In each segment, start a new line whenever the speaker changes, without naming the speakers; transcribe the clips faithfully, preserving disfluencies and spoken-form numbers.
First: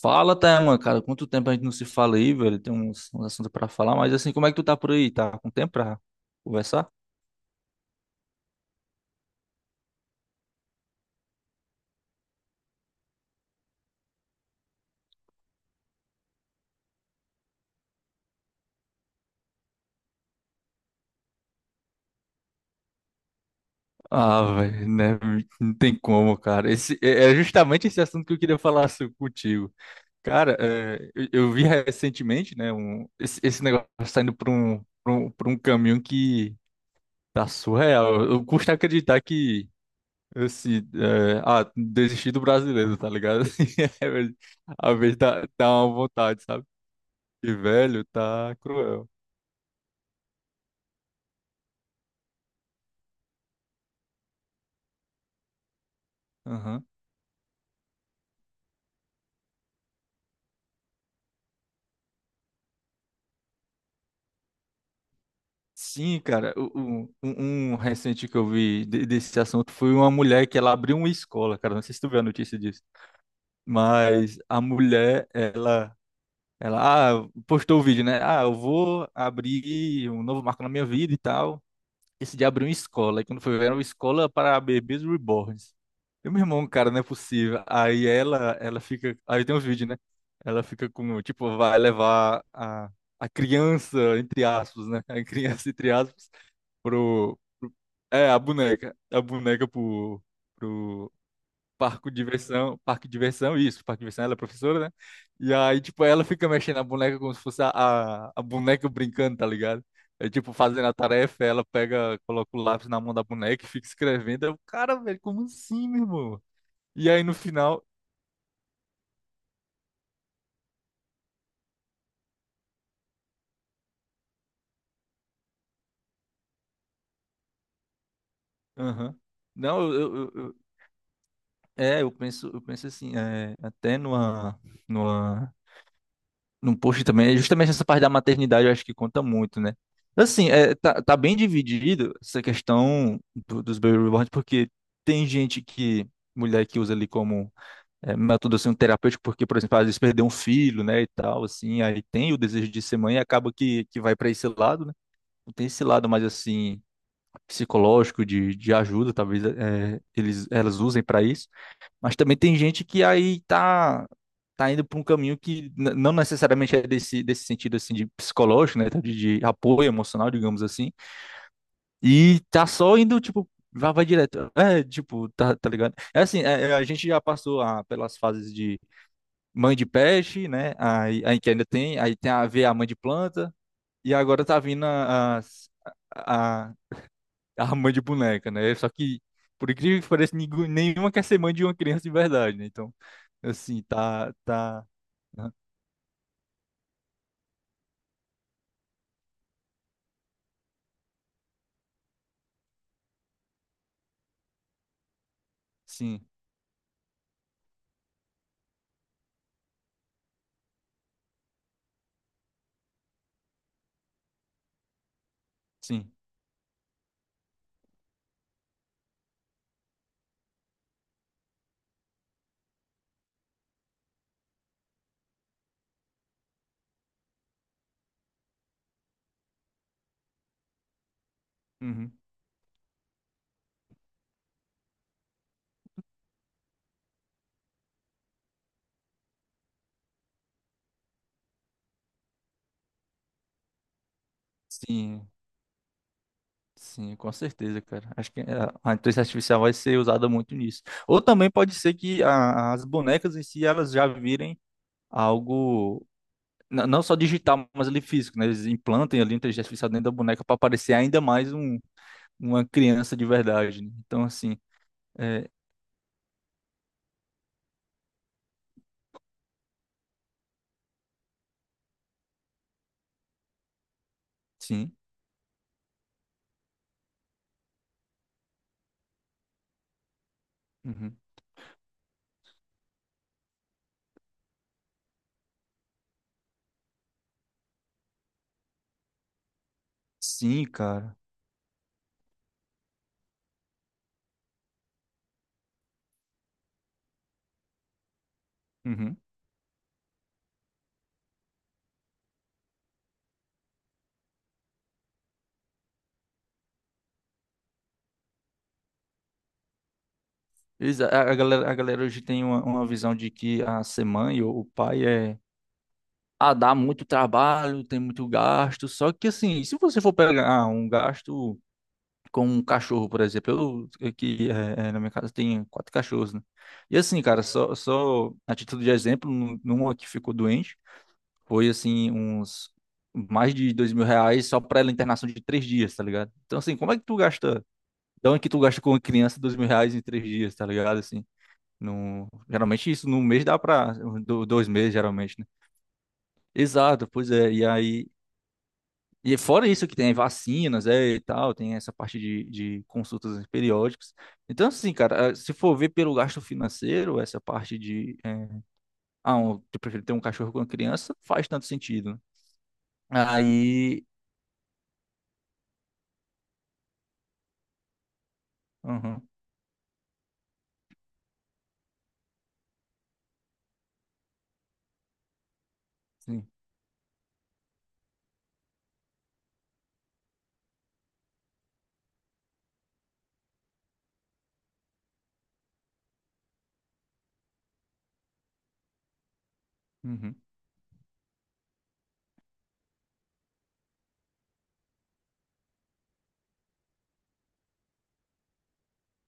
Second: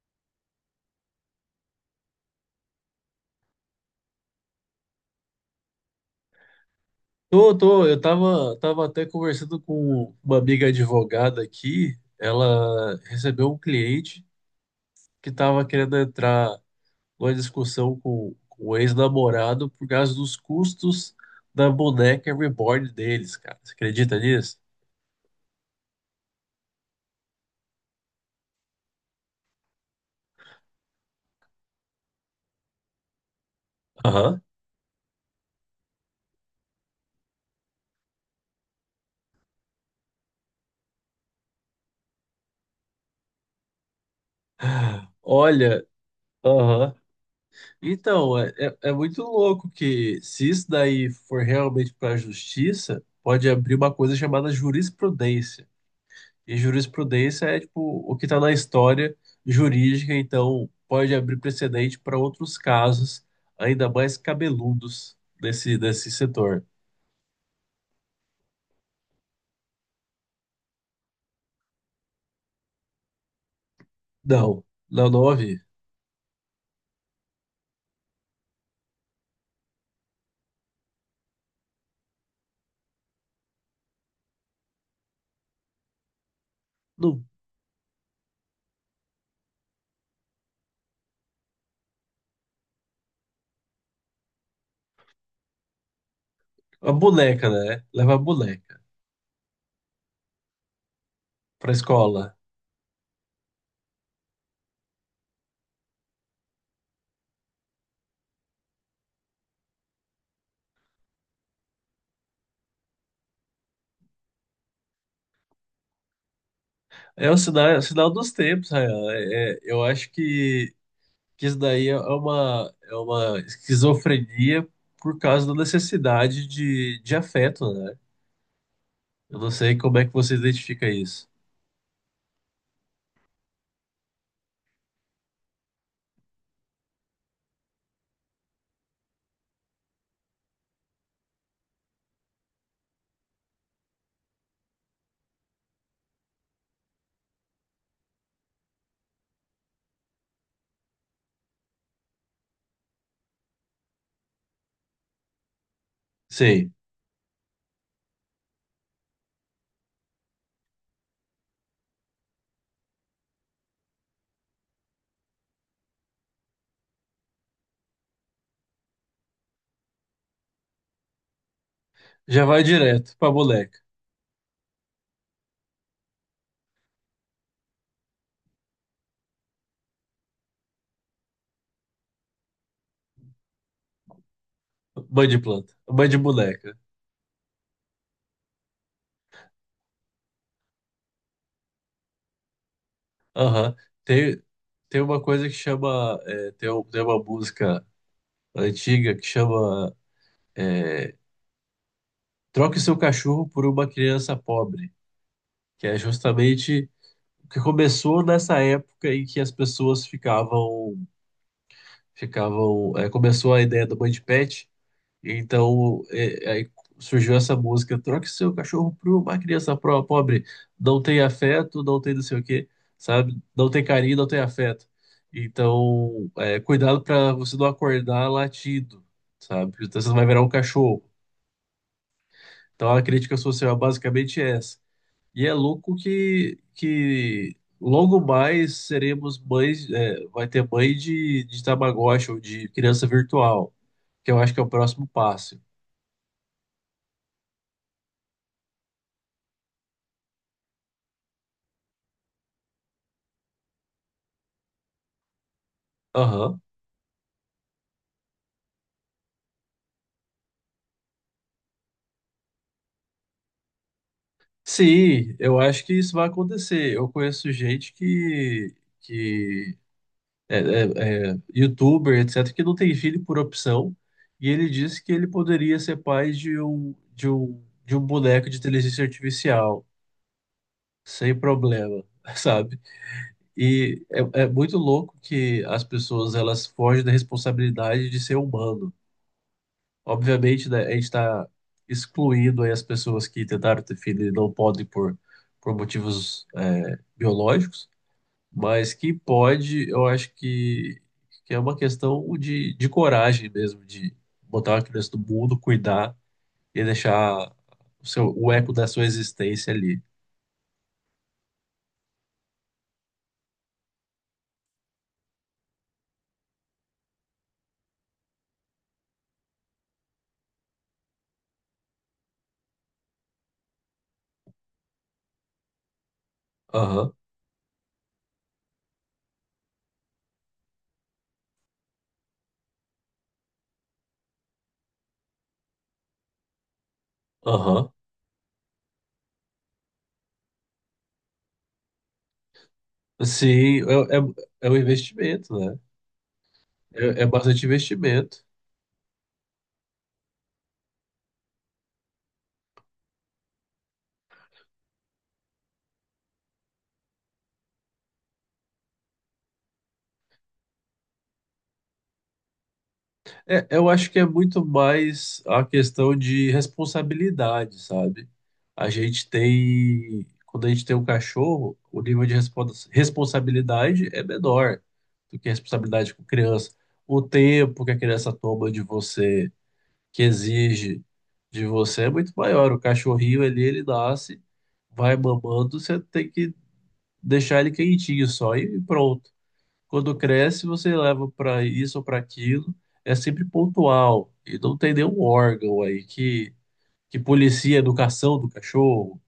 Fala, Thelma, cara. Quanto tempo a gente não se fala aí, velho? Tem uns, uns assuntos pra falar, mas assim, como é que tu tá por aí? Tá com tempo pra conversar?
Tô, tô, eu tava, tava até conversando com uma amiga advogada aqui. Ela recebeu um cliente que tava querendo entrar numa discussão com, com o ex-namorado por causa dos custos da boneca reborn deles, cara. Você acredita
Ah,
nisso?
velho, né? Não tem como, cara. Esse, é é justamente esse assunto que eu queria falar so- contigo. Cara, é, eu, eu vi recentemente, né? Um, esse, esse negócio tá indo
Aham.
pra um, pra um, pra um caminho que tá surreal. Eu custa acreditar que. Assim, é, ah, desistir do brasileiro, tá ligado? Assim, é, velho, às vezes dá, dá
Olha,
uma vontade, sabe?
aham.
Que velho,
Então, é,
tá
é é
cruel.
muito louco que se isso daí for realmente para a justiça, pode abrir uma coisa chamada jurisprudência. E
Aham.
jurisprudência é tipo o que está na história jurídica, então pode abrir precedente para outros casos ainda mais cabeludos desse, desse
Sim, cara,
setor.
o- o- um, um recente que eu vi de- desse assunto foi uma mulher que ela abriu uma escola, cara, não sei se tu viu a notícia disso, mas a
Não, não, não
mulher,
ouvi.
ela, ela ah, postou o vídeo, né? Ah, eu vou abrir um novo marco na minha vida e tal. Esse dia abriu uma escola, e quando foi ver, era uma escola para bebês reborns. E meu irmão, cara, não é
Não.
possível. Aí ela, ela fica, aí tem um vídeo, né? Ela fica com, tipo, vai levar a, a criança, entre aspas, né? A criança, entre aspas,
A
pro,
boneca, né? Leva a
é, a
boneca
boneca, a boneca pro, pro
para
parque de
escola.
diversão, parque de diversão, isso, parque de diversão, ela é professora, né? E aí, tipo, ela fica mexendo a boneca como se fosse a, a, a boneca brincando, tá ligado? É tipo, fazendo a tarefa, ela pega, coloca o lápis na mão da boneca e fica escrevendo. Eu, cara, velho, como assim, meu irmão? E aí
É
no
o sinal, é o
final.
sinal dos tempos, Rayan. É, é- eu acho que, que isso daí é uma, é uma esquizofrenia por causa da necessidade de, de afeto, né?
Aham.
Eu não sei
Não, eu,
como é que
eu, eu-
você
eu-
identifica isso.
é, eu penso, eu penso assim. é, até numa, numa no post também, é justamente essa parte da maternidade eu acho que conta muito, né? Assim, é, tá, tá bem dividido essa questão do- dos baby reborns, porque tem gente que, mulher que usa ali como é, método assim, um terapêutico, porque, por exemplo, às vezes perdeu um filho, né, e tal, assim, aí tem o desejo de ser mãe e acaba que, que vai para esse lado, né? Tem esse lado mais,
Sei.
assim, psicológico, de, de ajuda, talvez é, eles, elas usem para isso. Mas também tem gente que aí tá, tá indo para um caminho que n- não necessariamente é desse, desse sentido assim de psicológico, né? De, de apoio emocional, digamos assim. E
Já vai
tá só
direto
indo,
pra
tipo,
boneca.
vai, vai direto. É, tipo, tá, tá ligado? É assim, é- é, a gente já passou a- pelas fases de mãe de peixe, né? Aí, aí que ainda tem, aí tem a ver a mãe de planta, e agora tá vindo
Mãe de
as.
planta. Mãe de
a
boneca.
a mãe de boneca, né? Só que, por incrível que pareça, ningu- nenhuma quer ser mãe de uma criança de verdade, né? Então,
Aham.
assim, tá,
Tem,
tá,
tem uma coisa
né?
que chama. É, tem, um- tem uma música antiga que chama. É, troque seu cachorro por uma criança pobre. Que é
Sim,
justamente o que começou nessa época em que as pessoas ficavam. Ficavam. É, começou a ideia da mãe de pet. Então,
sim,
é- aí surgiu essa música, troque seu cachorro por uma criança pro- pobre, não tem afeto, não tem não sei o quê, sabe? Não tem carinho, não tem afeto. Então, é, cuidado para você não acordar latido, sabe? Então, você não vai virar um cachorro.
uhum,
Então, a crítica social é basicamente é essa. E é louco que, que logo mais seremos mães, é, vai ter mãe de, de Tamagotchi ou de criança virtual, que eu acho que é o próximo
sim,
passo.
sim, com certeza, cara. Acho que a a inteligência artificial vai ser usada muito nisso. Ou também pode ser que a- as bonecas em si, elas já virem algo.
Aham.
n- Não só digital, mas ali físico, né? Eles implantem ali a inteligência artificial dentro da boneca para parecer ainda mais um, uma criança de verdade, né? Então, assim,
Sim,
é,
eu acho que isso vai acontecer. Eu conheço gente que, que é, é- é youtuber, etcétera, que não tem filho por opção, e ele
sim.
disse que ele poderia ser pai de um, de um, de um boneco de inteligência artificial,
Uhum.
sem problema, sabe? E é, é muito louco que as pessoas elas fogem da responsabilidade de ser humano.
Sim,
Obviamente, né, a gente
cara.
está excluindo aí as pessoas que tentaram ter filho e não podem por, por motivos é, biológicos, mas que
Uhum.
pode, eu acho que, que é uma questão de, de coragem mesmo, de botar uma criança no mundo, cuidar e deixar o seu, o eco da sua existência ali.
Eles- A, a galera, a galera hoje tem uma, uma visão de que a ser mãe ou o pai é. Ah, dá muito trabalho, tem muito gasto. Só que, assim, se você for pegar ah, um gasto com um cachorro, por exemplo, eu aqui é, é, na minha casa tem quatro cachorros, né? E,
Aham,
assim, cara, só, só a título de exemplo, num- numa que ficou doente, foi, assim, uns mais de dois mil reais só pra ela internação de três dias, tá ligado? Então, assim, como é que tu gasta.
aham.
Da onde que tu gasta com uma criança dois mil reais em três dias, tá ligado? Assim, no... geralmente isso num mês dá
Sim,
pra.
é, é,
do- Dois
é um
meses, geralmente, né?
investimento, né?
Exato,
É, é
pois é.
bastante
E aí.
investimento.
E fora isso que tem vacinas, é, e tal, tem essa parte de, de consultas periódicas. Então, assim, cara, eh, se for ver pelo gasto financeiro, essa parte de, eh, ah, um, eu prefiro ter um cachorro com uma criança, faz tanto sentido, né?
É, eu
Aí.
acho que é muito mais a questão de responsabilidade, sabe? A
Uhum,
gente tem, quando a gente tem um cachorro, o nível de respons- responsabilidade é menor do que a responsabilidade com
sim.
criança. O tempo que a criança toma de você, que exige de você, é muito maior. O cachorrinho ali, ele nasce, vai mamando, você tem que deixar ele quentinho só e pronto. Quando
Uhum,
cresce, você leva para isso ou para aquilo, é sempre pontual. E não tem nenhum órgão aí que, que policia a educação do cachorro,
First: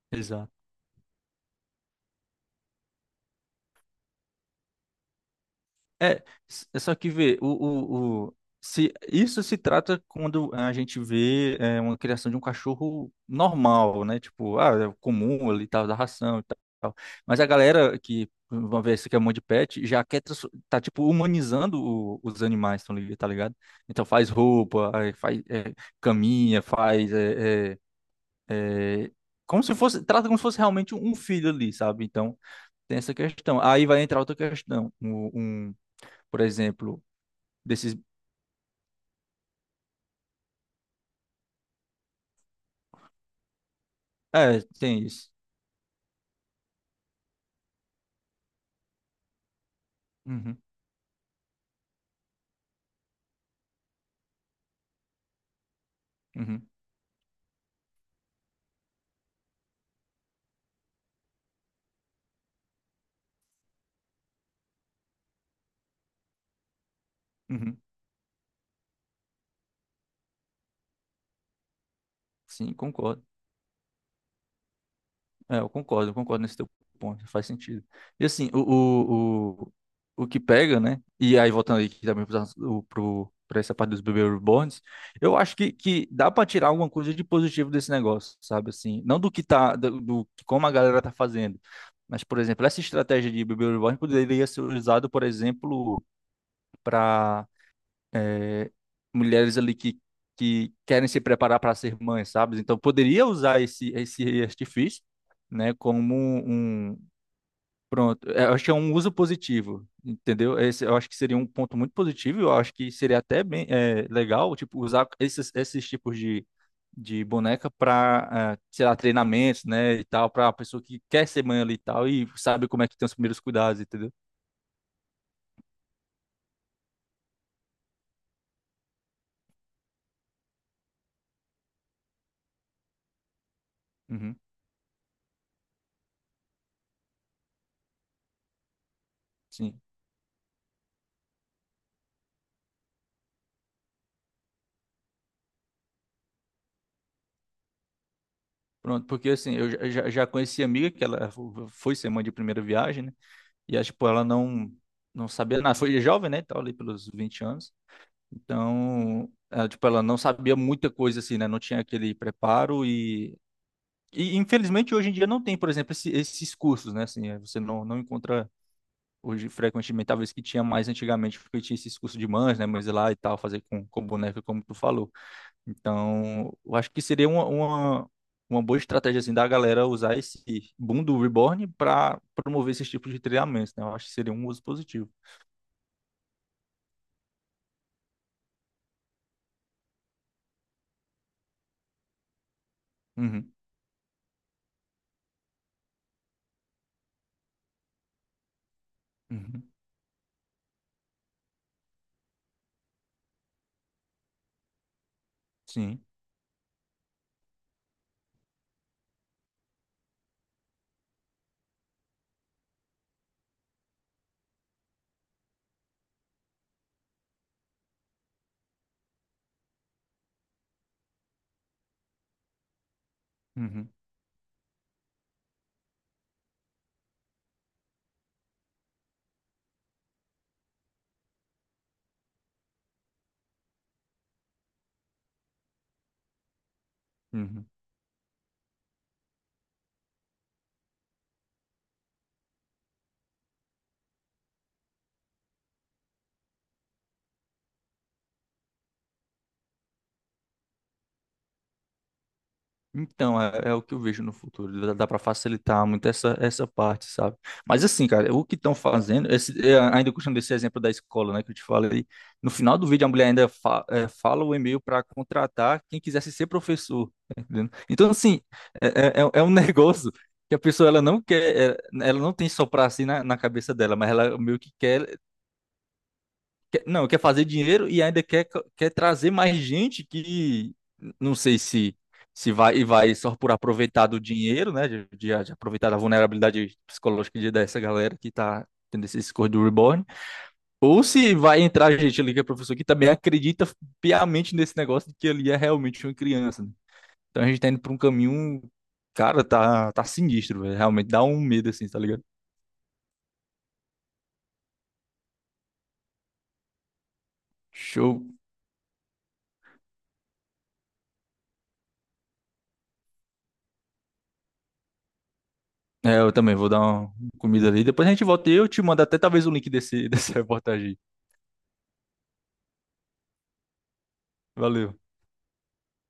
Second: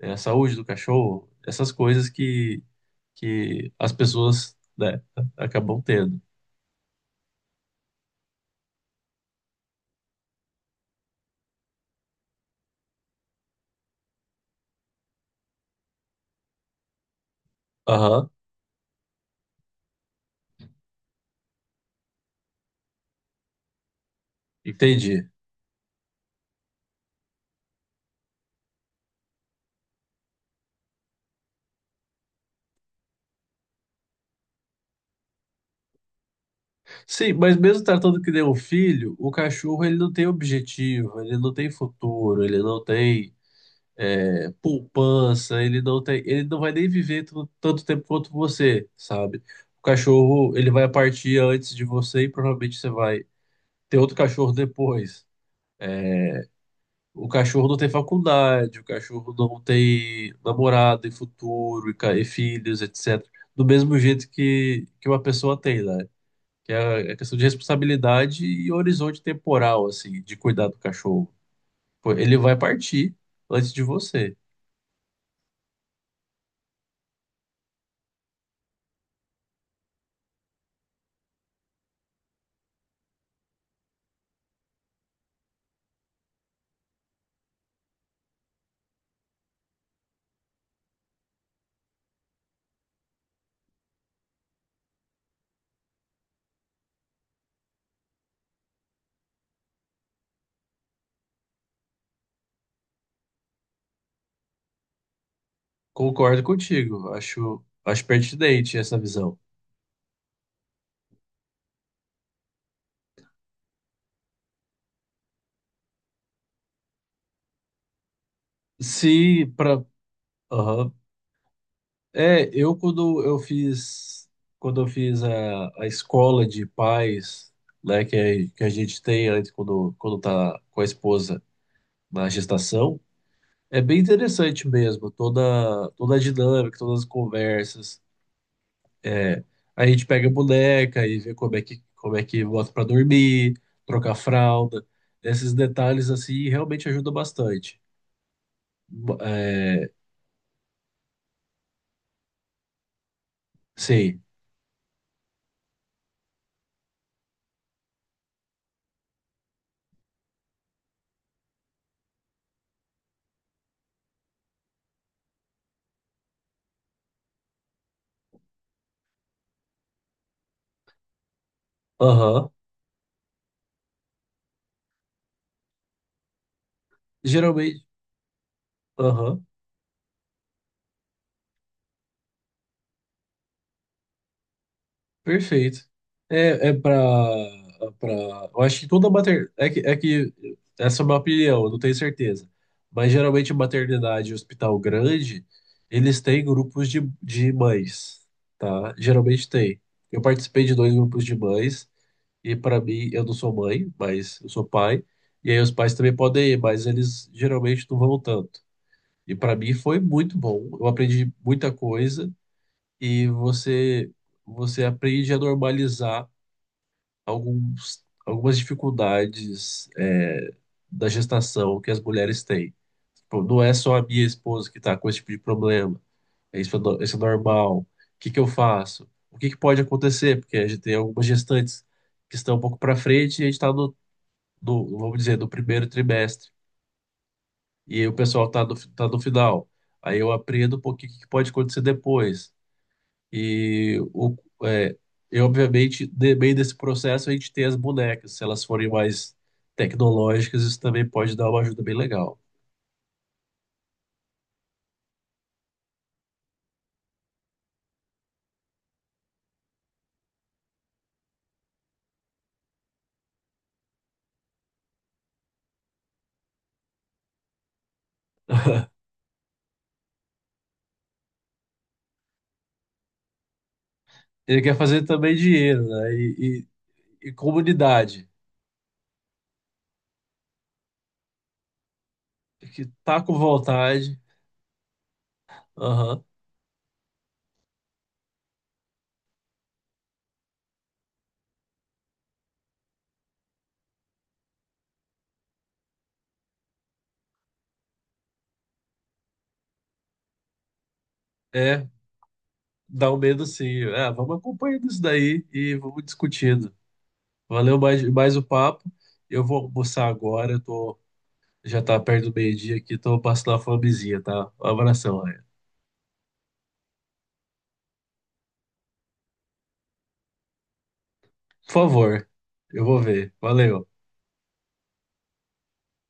eh, a
exato.
saúde do cachorro, essas coisas que, que as pessoas, né, acabam tendo.
É, s- é só que vê, o, o, o- se, isso se trata quando a gente vê é, uma criação de um cachorro normal, né? Tipo, ah, é comum ali, tal, da ração e tal. Mas a galera que,
Aham,
vamos ver, esse que é um monte de pet, já quer, trans- tá, tipo, humanizando o- os animais, tão li- tá ligado? Então faz roupa, aí
entendi.
faz é, caminha, faz, é, é, é, como se fosse, trata como se fosse realmente um filho ali, sabe? Então, tem essa questão. Aí vai entrar outra questão, um, um- por exemplo,
Sim, mas mesmo
desses.
tratando que nem um filho, o cachorro ele não tem objetivo, ele não tem futuro, ele não tem é,
É, tem isso.
poupança, ele não tem, ele não vai nem viver tu- tanto tempo quanto você, sabe? O cachorro,
Uhum,
ele vai partir antes de você e provavelmente você vai ter outro cachorro depois. É,
uhum,
o cachorro não tem faculdade, o cachorro não tem namorado e futuro e, ca- e filhos, etcétera. Do mesmo jeito que, que uma pessoa tem, né? Que é a questão de
uhum.
responsabilidade e horizonte temporal, assim, de cuidar do cachorro. Pô, ele vai
Sim,
partir
concordo.
antes de você.
É, eu concordo, eu concordo nesse teu ponto, faz sentido. E assim, o, o, o, o que pega, né? E aí, voltando aqui também para essa parte dos bebê reborns, eu acho que, que dá para tirar alguma coisa de positivo desse negócio, sabe? Assim, não do que tá, do, do que- como a galera tá fazendo, mas, por exemplo, essa estratégia de bebê reborn poderia ser usada, por exemplo, para. Mulheres ali que, que querem se preparar para ser mães, sabe? Então poderia usar esse esse artifício, né, como
Concordo
um.
contigo. Acho, acho
Pronto, é, eu acho que é
pertinente
um
essa
uso
visão.
positivo, entendeu? Esse, eu acho que seria um ponto muito positivo, eu acho que seria até bem é, legal, tipo, usar esses esses tipos de de boneca para, sei lá,
Se
treinamentos,
para,
né, e tal, para a pessoa que quer ser mãe ali e tal e
é,
sabe
eu
como é que tem os
quando eu
primeiros cuidados, entendeu?
fiz quando eu fiz a, a escola de pais, né, que, é- que a gente tem antes quando quando tá com a esposa na gestação, é bem
Uhum,
interessante mesmo, toda toda a dinâmica, todas as conversas. É,
sim.
a gente pega a boneca e vê como é que como é que bota para dormir, trocar fralda. Esses detalhes assim realmente ajudam bastante.
Pronto, porque assim, eu já,
É,
já já conheci a amiga que ela fo- foi ser mãe de primeira viagem, né? E aí, tipo,
sei.
ela não não sabia nada, foi jovem, né, tal, ali pelos vinte anos. Então, ela, tipo, ela não sabia muita coisa assim, né? Não tinha aquele preparo e e infelizmente hoje em dia não tem, por exemplo, esse- esses cursos, né? Assim, eh, você não não encontra hoje frequentemente, talvez que tinha mais antigamente, porque tinha esses cursos de
Aham.
mães, né, mães lá e tal, fazer com com boneca como tu falou. Então, eu acho que seria uma,
Geralmente.
uma, uma boa estratégia assim,
Aham.
da galera usar esse boom do Reborn para promover esses tipos de treinamentos, né? Eu acho que seria um uso positivo.
Perfeito. É, é pra, é pra. Eu acho que toda maternidade. É que, é que. Essa é uma opinião, eu não tenho certeza. Mas geralmente
Uhum,
maternidade e hospital grande, eles têm grupos de, de mães, tá? Geralmente
uhum,
tem. Eu participei de dois grupos de mães, e para mim, eu não sou mãe, mas eu sou pai. E aí os pais
sim.
também podem ir, mas eles geralmente não vão tanto. E para mim foi muito bom. Eu aprendi muita coisa e você você aprende a normalizar alguns, algumas dificuldades é, da gestação que as mulheres têm. Tipo, não é
Uhum,
só a minha esposa que está com esse tipo de problema. É isso, é no- isso é normal. O que que eu faço? O que que pode acontecer? Porque a gente tem algumas gestantes que estão um pouco para frente e a gente está no, no, vamos dizer, no primeiro trimestre.
uhum.
E aí o pessoal tá do, tá do final. Aí eu aprendo um pouquinho o que que pode acontecer depois. E o, é, eu, obviamente, no meio desse processo, a gente tem as bonecas. Se elas forem mais tecnológicas, isso também pode dar uma ajuda bem legal.
Então, é, é o que eu vejo no futuro. Dá, dá para facilitar muito essa, essa parte, sabe? Mas assim, cara, o que estão fazendo, esse, é, ainda puxando esse exemplo da escola, né, que eu te falei, no final do vídeo a mulher ainda fa- é, fala o e-mail para contratar quem quisesse ser professor, tá entendendo? Então, assim, é, é, é é um negócio que a pessoa ela não quer, é, ela não tem só para si na, na cabeça dela, mas ela meio
Ele
que
quer fazer
quer
também dinheiro, né? E,
quer- não, quer
e, e
fazer dinheiro e ainda
comunidade,
quer, quer trazer mais gente que não sei se se vai e
que
vai
tá com
só por aproveitar
vontade.
do dinheiro, né? De, de- de aproveitar da
Aham.
vulnerabilidade psicológica de- dessa galera que tá tendo esse discurso do Reborn. Ou se vai entrar gente ali que é professor que também acredita piamente nesse negócio de que ali é realmente uma criança, né? Então a gente tá indo pra um caminho, cara, tá, tá sinistro, velho. Realmente dá um medo
É,
assim, tá ligado?
dá um medo sim. É, vamos acompanhando isso daí e vamos discutindo. Valeu mais,
Show.
mais o papo. Eu vou almoçar agora, eu tô Já tá perto do meio-dia aqui, tô passando a fomezinha, tá? Um abração, Ryan.
É, eu também vou dar uma comida ali. Depois a gente volta e eu te mando até talvez o link desse, dessa reportagem.
Por favor, eu vou ver. Valeu.
Valeu.